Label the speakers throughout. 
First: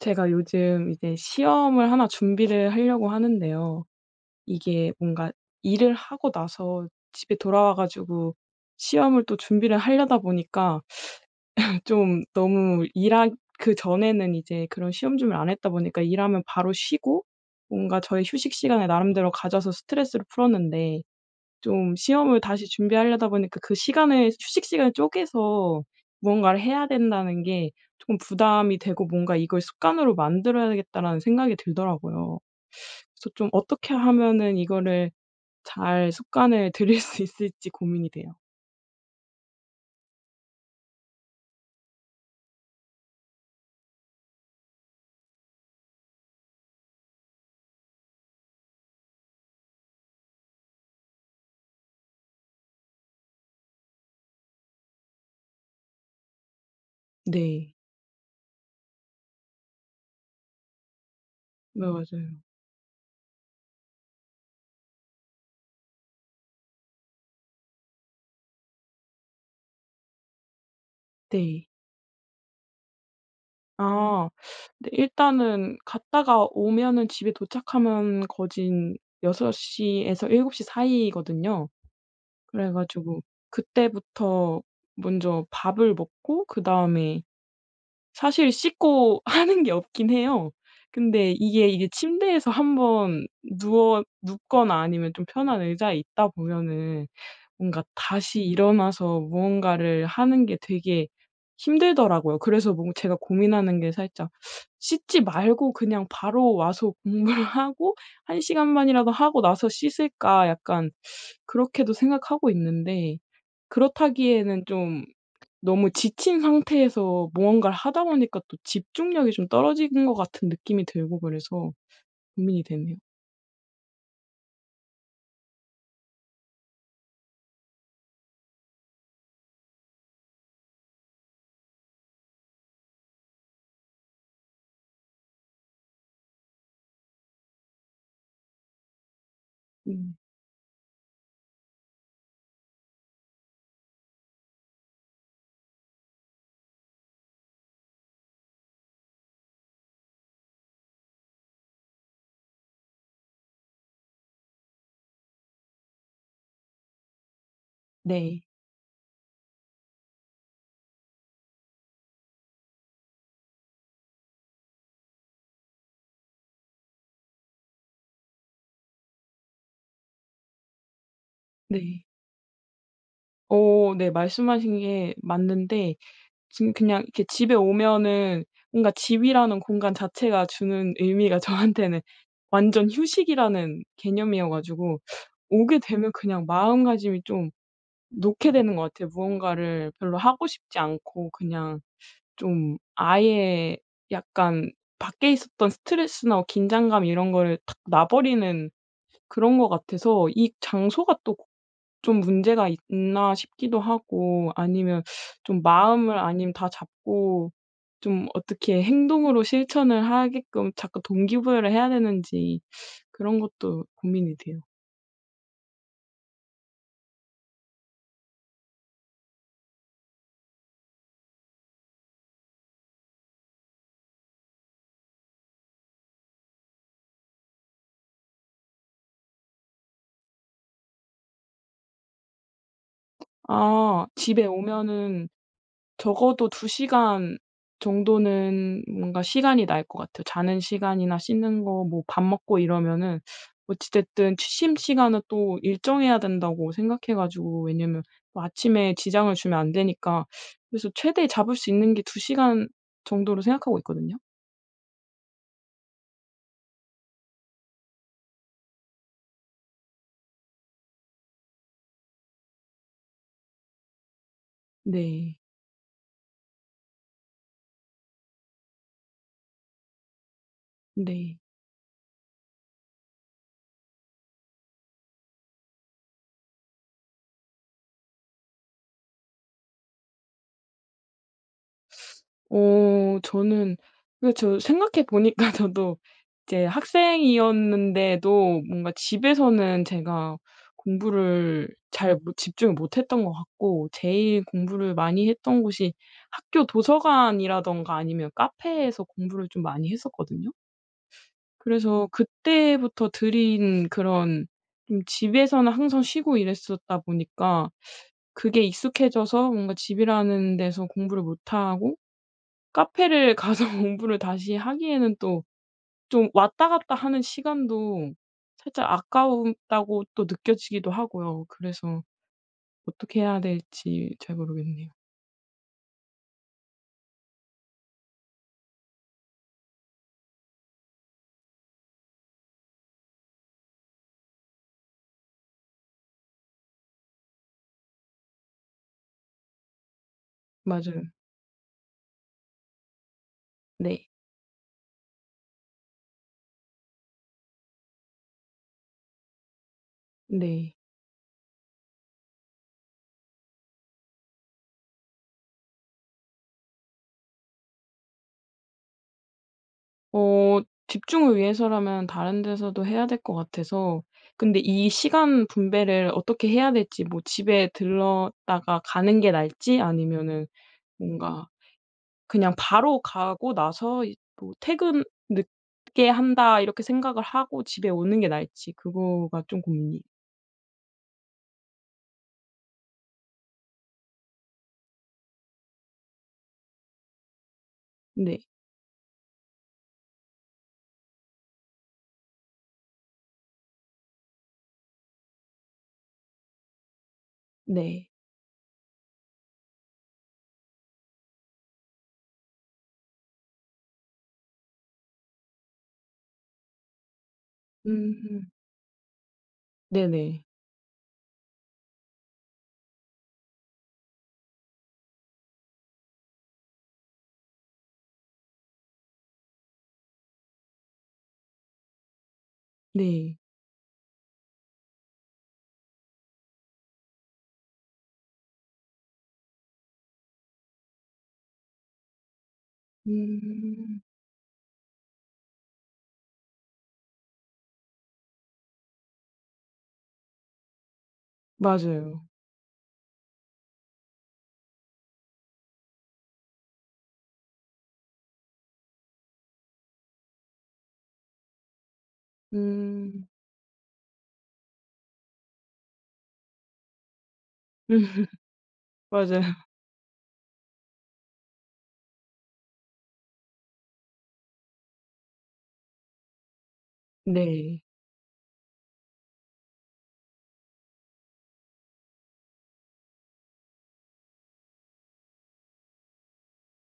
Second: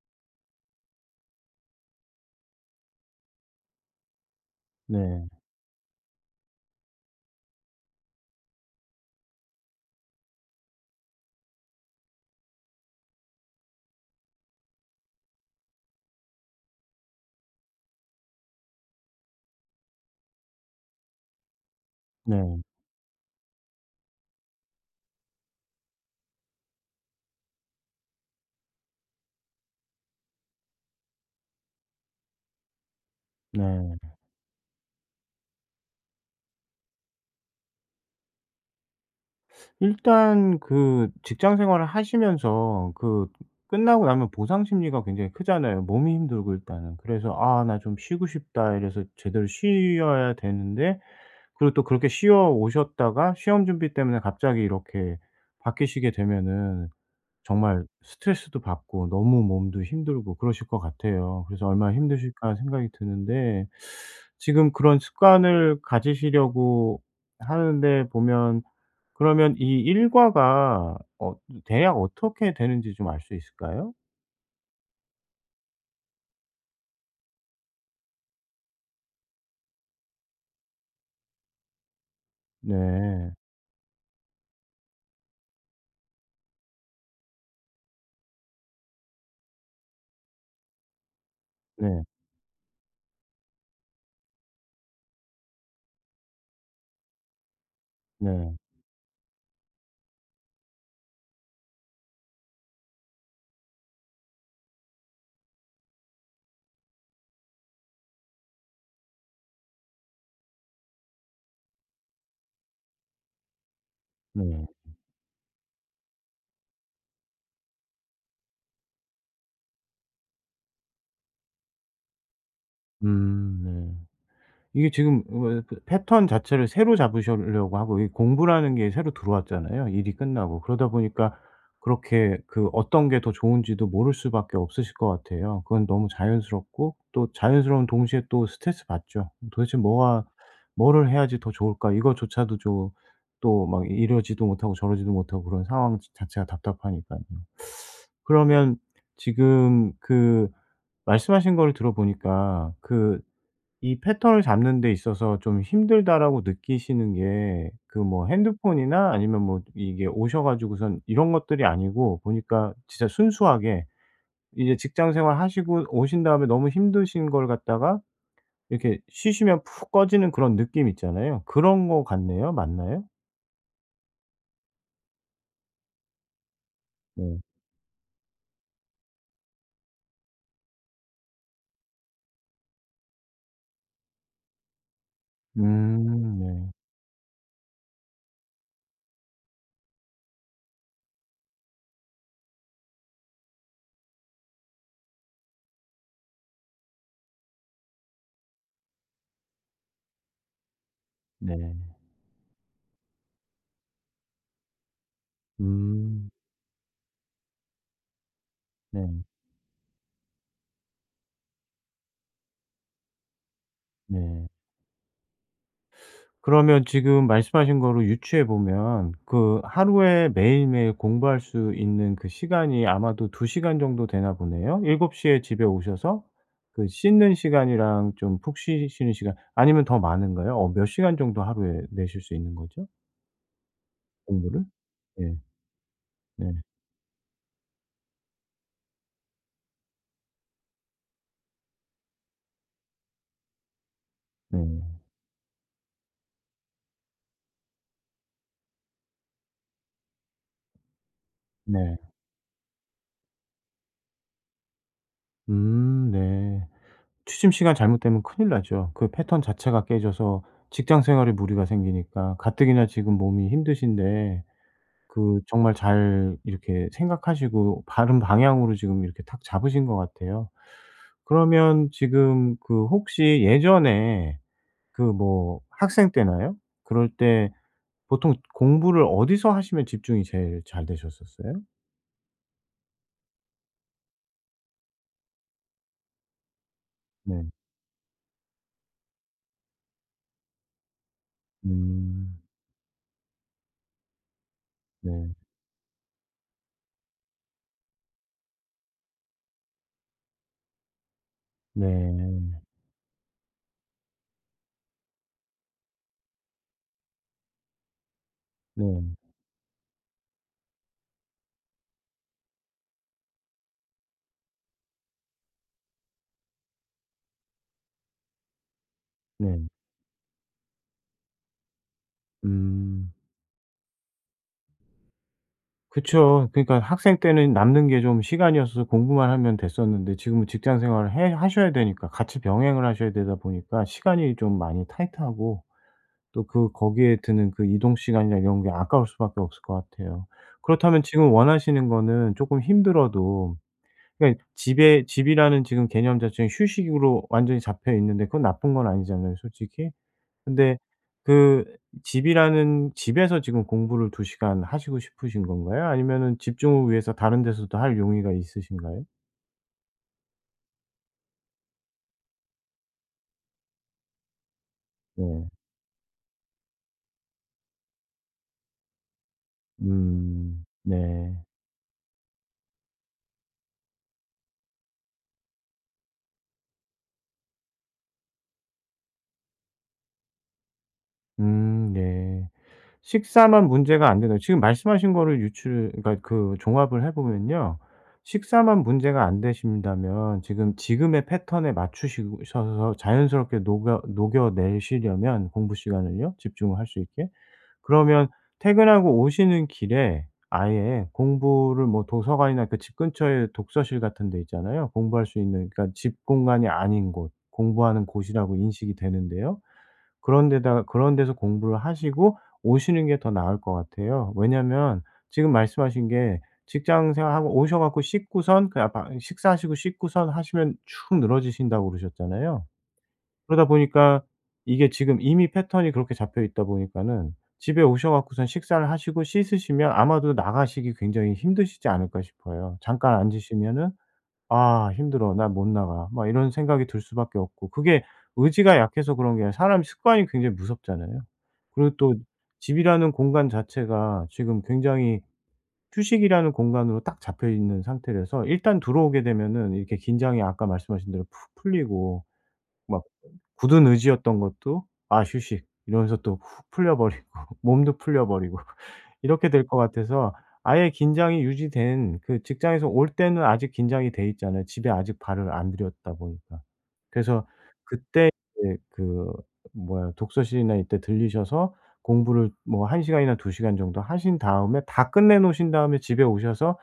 Speaker 1: 제가 요즘 이제 시험을 1 준비를 하려고 하는데요. 이게
Speaker 2: 네.
Speaker 1: 뭔가 일을 하고 나서 집에 돌아와 가지고 시험을 또 준비를 하려다 보니까 좀 너무 일하 그전에는 이제 그런 시험 준비를 안 했다 보니까 일 하면 바로 쉬고 뭔가 저의 휴식시간을 나름대로 가져서 스트레스를 풀었는데 좀 시험을
Speaker 2: 네.
Speaker 1: 다시 준비하려다 보니까 그 시간을 휴식시간을 쪼개서 무언가를 해야 된다는 게 쪼끔 부담이 되고 뭔가 '이걸 습관으로 만들어야 되겠다.'라는 생각이 들더라고요. 그래서 좀 어떻게
Speaker 2: 네.
Speaker 1: 하면은 이거를 잘 습관을 들일 수 있을지 고민이 돼요.
Speaker 2: 일단 그 직장 생활을 하시면서 그 끝나고 나면 보상 심리가 굉장히 크잖아요, 몸이 힘들고 일단은. 그래서 '아 나 좀 쉬고 싶다.' 이래서 제대로 쉬어야 되는데 그리고 또 그렇게 쉬어 오셨다가 시험 준비 때문에 갑자기 이렇게 바뀌시게 되면은
Speaker 1: 네.
Speaker 2: 정말 스트레스도 받고 너무 몸도 힘들고 그러실 것 같아요. 그래서
Speaker 1: 네.
Speaker 2: '얼마나
Speaker 1: 맞아요.
Speaker 2: 힘드실까?' 생각이 드는데 지금 그런 습관을 가지시려고 하는데 보면 그러면 이 일과가 어 이
Speaker 1: 네.
Speaker 2: 대략 어떻게 되는지 좀 알 수 있을까요?
Speaker 1: 아 근데 일단은 갔다가 오면은 집에 도착하면 거진 6:00 에서 7:00 사이거든요. 그래 가지고
Speaker 2: 네.
Speaker 1: 그때부터 먼저 밥을 먹고 그다음에 사실 씻고 하는 게 없긴 해요. 근데 이게 이게
Speaker 2: 네.
Speaker 1: 침대에서 1 번 누워 눕거나 아니면 좀 편한 의자에 있다 보면은 뭔가 다시
Speaker 2: 네.
Speaker 1: 일어나서 무언가를 하는 게 되게 힘들더라고요. 그래서 뭔가 제가 고민하는 게 살짝 씻지 말고 그냥 '바로 와서 공부를 하고 1 시간만이라도 하고 나서 씻을까?' 약간 그렇게도 생각하고 있는데 그렇다기에는
Speaker 2: 네.
Speaker 1: 좀 너무 지친 상태에서 무언가를 하다 보니까 또 집중력이 좀 떨어지는 것 같은 느낌이 들고 그래서 고민이 되네요.
Speaker 2: 음 네. 이게 지금 왜 그 패턴 자체를 새로 잡으시려고 하고 이게 공부라는 게 새로 들어왔잖아요, 일이 끝나고. 그러다 보니까 그렇게 그 어떤 게 더 좋은지도 모를 수밖에 없으실 것 같아요. 그건 너무 자연스럽고 또 자연스러운 동시에 또 스트레스 받죠. 도대체
Speaker 1: 음.
Speaker 2: 뭐가 '뭐를 해야지 더 좋을까?' 이거조차도 좀, 또 막 이러지도 못하고 저러지도 못하고 그런 상황 자 자체가 답답하니깐요. 그러면 지금 그 말씀하신 거를 들어 보니까 그 이 "패턴을 잡는 데 있어서 좀 힘들다."라고 느끼시는 게 그 뭐
Speaker 1: 네.
Speaker 2: 핸드폰이나 아니면 뭐 이게 오셔 가지고선 이런 것들이 아니고 보니까 진짜 순수하게 이제 직장 생활하시고 오신 다음에 너무 힘드신 걸 갖다가 이렇게 쉬시면 푹 꺼지는 그런 느낌 있잖아요. 그런 거
Speaker 1: 네.
Speaker 2: 같네요. 맞나요?
Speaker 1: 어 네. 말씀하신 게 맞는데 지금 그냥 이렇게
Speaker 2: 네.
Speaker 1: 집에 오면은 뭔가 집이라는 공간 자체가 주는 의미가 저한테는 완전 휴식이라는 개념이어 가지고 오게 되면
Speaker 2: 음
Speaker 1: 그냥
Speaker 2: 네.
Speaker 1: 마음가짐이 좀 놓게 되는 것 같아요. 무언가를 별로 하고 싶지 않고 그냥 좀 아예 약간 밖에 있었던 스트레스나 뭐 긴장감 이런 거를 탁 놔 버리는 그런 것 같아서 '이 장소가 또 고
Speaker 2: 네.
Speaker 1: 좀 문제가 있나?' 싶기도 하고 아니면 좀 마음을
Speaker 2: 음.
Speaker 1: 아님 다잡고 좀 어떻게
Speaker 2: 네.
Speaker 1: 행동으로 실천을 하게끔 자꾸 동기부여를 해야 되는지 그런 것도 고민이
Speaker 2: 네.
Speaker 1: 돼요.
Speaker 2: 그러면 지금 말씀하신 거를 유추해 보면 그 하루에 매일매일 공부할 수 있는 그 시간이 아마도 2 시간 정도 되나 보네요. 7 시에 집에 오셔서 그 씻는 시간이랑 좀 푹 쉬시는 시간 아니면 더 많은가요? 어 몇 시간 정도 하루에 내실 수 있는 거죠?
Speaker 1: 아 집에
Speaker 2: 공부를?
Speaker 1: 오면은
Speaker 2: 예.
Speaker 1: 적어도
Speaker 2: 네.
Speaker 1: 2 시간 정도는 뭔가 시간이 날 것 같아요. 자는 시간이나 씻는 거 뭐 밥 먹고 이러면은 어찌 됐든 취침
Speaker 2: 네.
Speaker 1: 시간은 또 일정해야 된다고 생각해 가지고 왜냐하면 뭐 아침에 지장을 주면 안 되니까 그래서 최대 잡을 수 있는
Speaker 2: 네.
Speaker 1: 게 2 시간 정도로 생각하고 있거든요.
Speaker 2: 음. 네. 취침 시간 잘못되면 큰일 나죠. 그 패턴 자체가 깨져서 직장 생활에 무리가 생기니까 가뜩이나 지금 몸이 힘드신데
Speaker 1: 네.
Speaker 2: 그 정말 잘 이렇게 생각하시고 바른 방향으로 지금 이렇게 탁 잡으신 것 같아요.
Speaker 1: 네.
Speaker 2: 그러면 지금 그 혹시 예전에 그 뭐 학생 때나요? 그럴 때 보통 공부를 어디서 하시면 집중이 제일 잘 되셨었어요?
Speaker 1: 어 저는 근데 저 생각해 보니까 저도 이제
Speaker 2: 네.
Speaker 1: 학생이었는데도 뭔가 집에서는 제가 공부를 잘 못
Speaker 2: 음.
Speaker 1: 집중을 못 했던 것 같고 제일 공부를 많이
Speaker 2: 네.
Speaker 1: 했던 곳이 학교 도서관이라든가 아니면 카페에서 공부를 좀 많이 했었거든요. 그래서
Speaker 2: 네.
Speaker 1: 그때부터 들인 그런 좀 집에서는 항상 쉬고 이랬었다 보니까 그게
Speaker 2: 네.
Speaker 1: 익숙해져서 뭔가 집이라는 데서 공부를 못하고 카페를 가서 공부를 다시 하기에는 또 좀 왔다 갔다 하는 시간도 살짝
Speaker 2: 네.
Speaker 1: 아까웠다고 또 느껴지기도 하고요. 그래서
Speaker 2: 음.
Speaker 1: 어떻게 해야 될지 잘 모르겠네요.
Speaker 2: 그쵸. 그러니까 학생 때는 남는 게 좀 시간이어서서 공부만 하면 됐었는데 지금은 직장 생활을 해 하셔야 되니까 같이 병행을 하셔야 되다 보니까 시간이 좀 많이 타이트하고 또 그 거기에 드는 그 이동 시간이나 이런 게 아까울 수밖에 없을 것 같아요. 그렇다면
Speaker 1: 맞아요.
Speaker 2: 지금 원하시는 거는 쪼끔 힘들어도
Speaker 1: 네.
Speaker 2: 그러니까 집에 집이라는 지금 개념 자체는 휴식으로 완전히 잡혀 있는데 그건 나쁜 건 아니잖아요 솔직히.
Speaker 1: 네.
Speaker 2: 근데 그 집이라는 집에서 지금 공부를 2 시간 하시고 싶으신 건가요? 아니면은 집중을 위해서 다른 데서도 할 용의가 있으신가요?
Speaker 1: 어 집중을 위해서라면 다른 데서도 해야 될 것 같아서 근데 이 시간
Speaker 2: 네.
Speaker 1: 분배를 어떻게 해야 될지 뭐 집에 들렀다가 가는 게 나을지? 아니면은
Speaker 2: 음. 네.
Speaker 1: 뭔가 그냥 바로 가고 나서 이 뭐 '퇴근 늦게 한다.' 이렇게 생각을 하고 집에 오는 게 나을지. 그거가 좀 고민이
Speaker 2: 음 네. 식사만 문제가 안 된다면 지금 말씀하신 거를 유추를 그러니까 그 종합을 해 보면요.
Speaker 1: 네.
Speaker 2: 식사만 문제가 안 되신다면 지금 지금의 패턴에 맞추시 셔서 자연스럽게 녹여 녹여 내시려면 공부 시간을요 집중을 할 수 있게.
Speaker 1: 네.
Speaker 2: 그러면 퇴근하고 오시는 길에 아예 공부를 뭐 도서관이나 그 집 근처에 독서실 같은 데 있잖아요? 공부할 수 있는 그러니까 집 공간이 아닌 곳. 공부하는
Speaker 1: 음.
Speaker 2: 곳이라고 인식이 되는데요.
Speaker 1: 네네.
Speaker 2: 그런 데다가 그런 데서 공부를 하시고 오시는 게 더 나을 것 같아요. 왜냐하면 지금 말씀하신 게 직장 생활하고 오셔 갖고 씻고선 그냥 방 식사하시고 씻고선 하시면 축 늘어지신다고 그러셨잖아요?
Speaker 1: 네.
Speaker 2: 그러다 보니까 이게 지금 이미 패턴이 그렇게 잡혀 있다 보니까는 집에 오셔 갖고선 식사를 하시고 씻으시면 아마도 나가시기 굉장히 힘드시지 않을까 싶어요. 잠깐 앉으시면은
Speaker 1: 음.
Speaker 2: '아 힘들어. 나 못 나가.' 막 이런 생각이 들 수밖에 없고. 그게 의지가 약해서 그런 게 아니라 사람 습관이 굉장히 무섭잖아요. 그리고 또
Speaker 1: 맞아요.
Speaker 2: 집이라는 공간 자체가 지금 굉장히 휴식이라는 공간으로 딱 잡혀 있는 상태라서 일단 들어오게 되면은 이렇게 긴장이 아까 말씀하신 대로 푹 풀리고 막
Speaker 1: 음.
Speaker 2: 굳은 의지였던 것도 '아 휴식.' 이러면서 또 훅 풀려 버리고 몸도
Speaker 1: 음
Speaker 2: 풀려 버리고
Speaker 1: 맞아요.
Speaker 2: 이렇게 될 거 같아서 아예 긴장이 유지된 그 직장에서 올 때는 아직 긴장이 돼 있잖아요 집에 아직 발을 안 들였다 보니까. 그래서
Speaker 1: 네.
Speaker 2: 그때 이제 그 뭐야 독서실이나 이때 들리셔서 공부를 뭐 1 시간이나 2 시간 정도 하신 다음에 다 끝내 놓으신 다음에 집에 오셔서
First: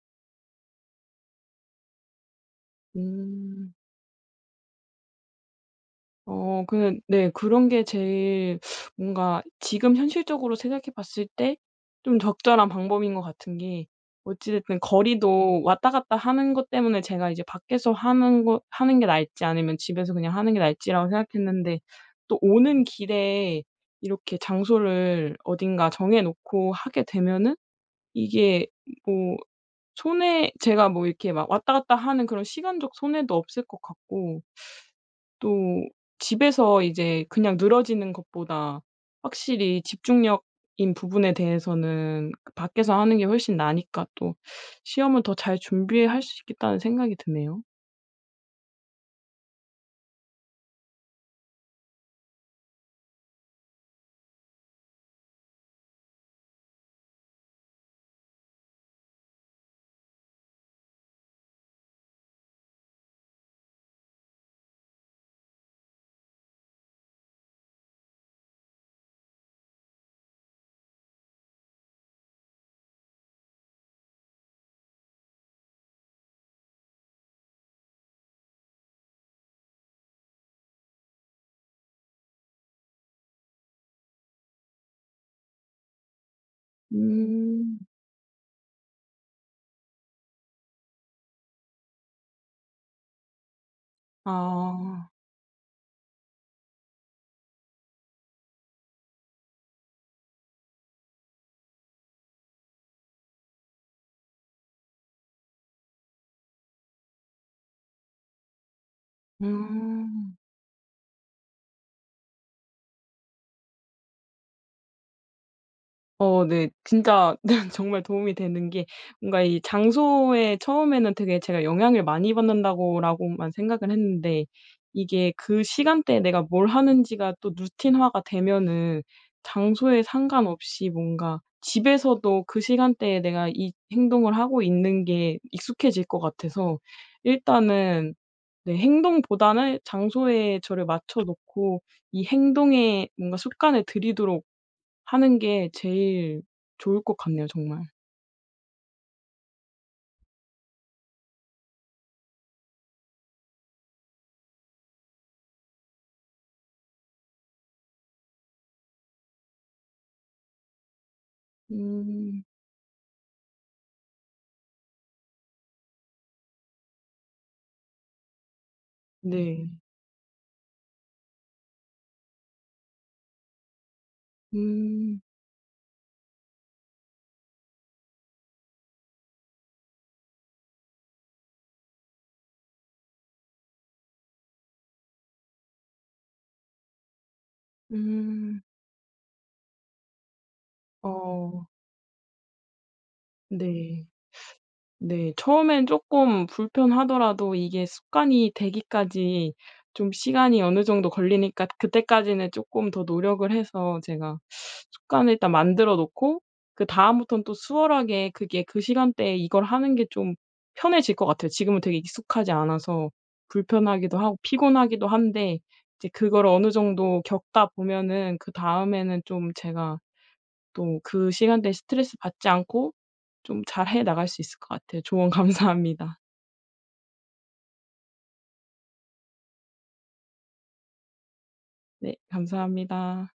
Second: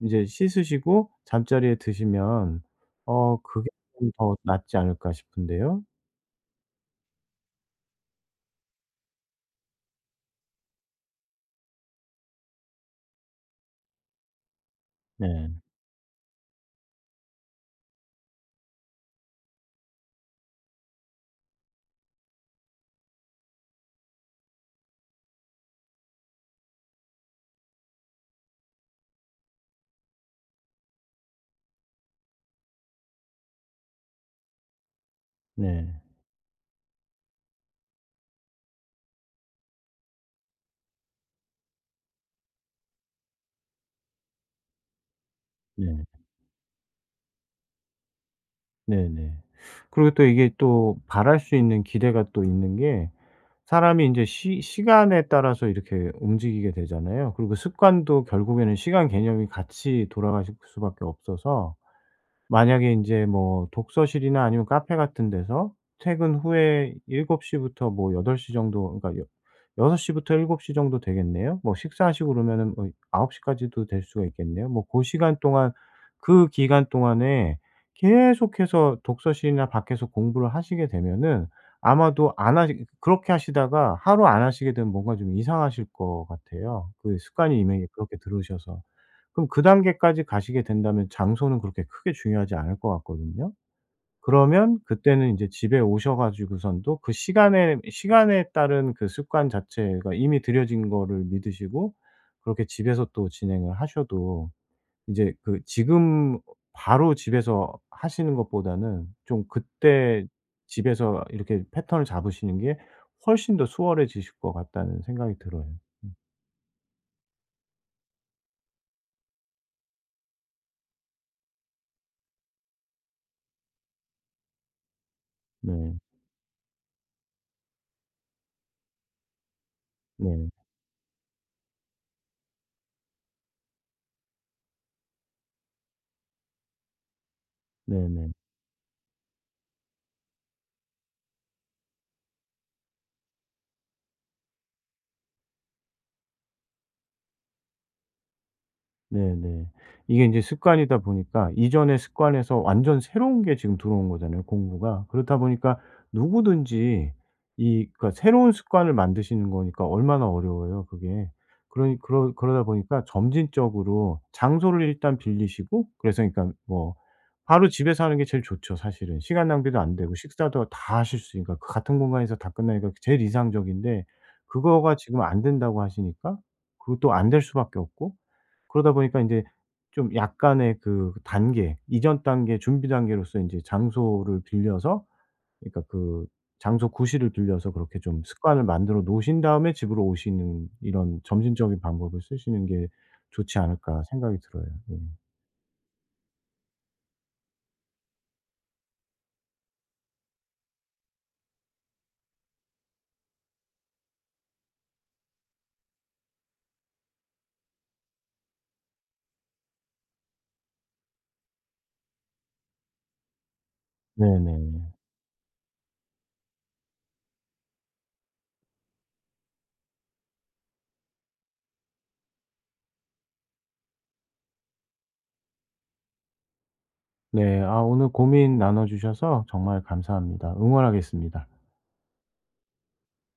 Speaker 2: 인제 씻으시고 잠자리에 드시면 어 그게
Speaker 1: 음.
Speaker 2: 좀 더 낫지 않을까 싶은데요?
Speaker 1: 어 그냥 네 그런 게 제일 뭔가 지금 현실적으로 생각해 봤을 때 좀 적절한 방법인 것 같은 게 어찌 됐든
Speaker 2: 네.
Speaker 1: 거리도 왔다 갔다 하는 것 때문에 제가 이제 밖에서 하는 거 하는 게 나을지 아니면 집에서 그냥 하는 게 나을지라고 생각했는데 또 오는 길에 이렇게 장소를 어딘가 정해 놓고 하게 되면은 이게 뭐 손해 제가 뭐 이렇게 막 왔다 갔다 하는 그런 시간적 손해도 없을 것 같고 또
Speaker 2: 네.
Speaker 1: 집에서 이제 그냥 늘어지는 것보다 확실히 집중력인 부분에 대해서는 그 밖에서 하는 게 훨씬 나으니까 또 '시험은 더 잘
Speaker 2: 네.
Speaker 1: 준비할 수 있겠다.'는 생각이 드네요.
Speaker 2: 네네. 그리고 또 이게 또 바랄 수 있는 기대가 또 있는 게 사람이 인제 시 시간에 따라서 이렇게 움직이게 되잖아요. 그리고 습관도 결국에는 시간 개념이 같이 돌아가실 수밖에 없어서 만약에 인제 뭐 독서실이나 아니면 카페 같은 데서 퇴근 후에 7:00 부터 뭐 8:00 정도 그러니까 여 여섯 시부터 7:00 정도 되겠네요. 뭐 식사하시고 그러면은 뭐 9:00 까지도 될 수가 있겠네요. 뭐 고 시간 동안 그 기간 동안에 계속해서 독서실이나 밖에서 공부를 하시게 되면은 아마도 안 하니 그렇게 하시다가 하루 안 하시게 되면 뭔가 좀 이상하실 것 같아요 그 습관이
Speaker 1: 음.
Speaker 2: 이미 그렇게 들으셔서. 그럼 그 단계까지 가시게 된다면 장소는 그렇게 크게 중요하지 않을 것 같거든요? 그러면
Speaker 1: 아.
Speaker 2: 그때는 이제 집에 오셔가지고선도 그 시간에, 시간에 따른 그 습관 자체가 이미 들여진 거를 믿으시고 그렇게 집에서 또 진행을 하셔도 이제 그 지금 바로 집에서 하시는 것보다는 좀 그때
Speaker 1: 아.
Speaker 2: 집에서 이렇게 패턴을 잡으시는 게 훨씬 더 수월해지실 것 같다는 생각이 들어요. 음.
Speaker 1: 어 네. 진짜 정말 도움이 되는 게 뭔가 이 '장소에 처음에는 되게 제가 영향을 많이 받는다.'고라고만 생각을 했는데 이게 그
Speaker 2: 네.
Speaker 1: 시간대에 내가 뭘 하는지가 또 루틴화가 되면은 장소에
Speaker 2: 네.
Speaker 1: 상관없이 뭔가 집에서도 그 시간대에 내가 이 행동을 하고 있는 게 익숙해질 것 같아서 일단은
Speaker 2: 네네.
Speaker 1: 내 행동보다는 장소에 저를 맞춰 놓고 이 행동에 뭔가 습관을 들이도록 하는 게 제일 좋을 것 같네요 정말.
Speaker 2: 네네. 이게 인제 습관이다 보니까 이전의 습관에서 완전 새로운 게 지금 들어온 거잖아요 공부가. 그렇다 보니까 누구든지 이 그러니까 새로운 습관을 만드시는 거니까 얼마나 어려워요 그게. 그러니 그러
Speaker 1: 음.
Speaker 2: 그러다 보니까 점진적으로 장소를 일단 빌리시고 그래서 일단 뭐 바로 집에서 하는 게 제일 좋죠 사실은 시간
Speaker 1: 네.
Speaker 2: 낭비도 안 되고 식사도 다 하실 수 있으니까. 그 같은 공간에서 다 끝내니까 제일 이상적인데 그거가
Speaker 1: 음.
Speaker 2: 지금 안 된다고 하시니까 그것도 안 될 수밖에 없고 그러다 보니까 인제 좀 약간의 그 단계, 이전 단계, 준비 단계로서 인제 장소를 빌려서 그러니까 그 장소 구실을 빌려서 그렇게 좀
Speaker 1: 음.
Speaker 2: 습관을 만들어 놓으신 다음에 집으로 오시는 '이런
Speaker 1: 어.
Speaker 2: 점진적인 방법을 쓰시는 게 좋지 않을까.'
Speaker 1: 네.
Speaker 2: 생각이 들어요. 예.
Speaker 1: 네. 처음엔 쪼끔 불편하더라도 이게 습관이 되기까지 좀 시간이 어느 정도 걸리니까 그때까지는 쪼끔 더 노력을 해서 제가 습관을 일단 만들어 놓고 그다음부터는 또 수월하게 그게 그 시간대에 이걸 하는 게 좀 편해질 것 같아요. 지금은 되게 익숙하지 않아서 불편하기도 하고
Speaker 2: 네네.
Speaker 1: 피곤하기도 한데 이제 그거를 어느 정도 겪다 보면은 그다음에는 좀 제가 또 그 시간대에 스트레스받지 않고 좀 잘 해 나갈 수 있을 것 같아요. 조언 감사합니다.
Speaker 2: 네. 아 오늘 고민 나눠 주셔서 정말 감사합니다. 응원하겠습니다.
Speaker 1: 네 감사합니다.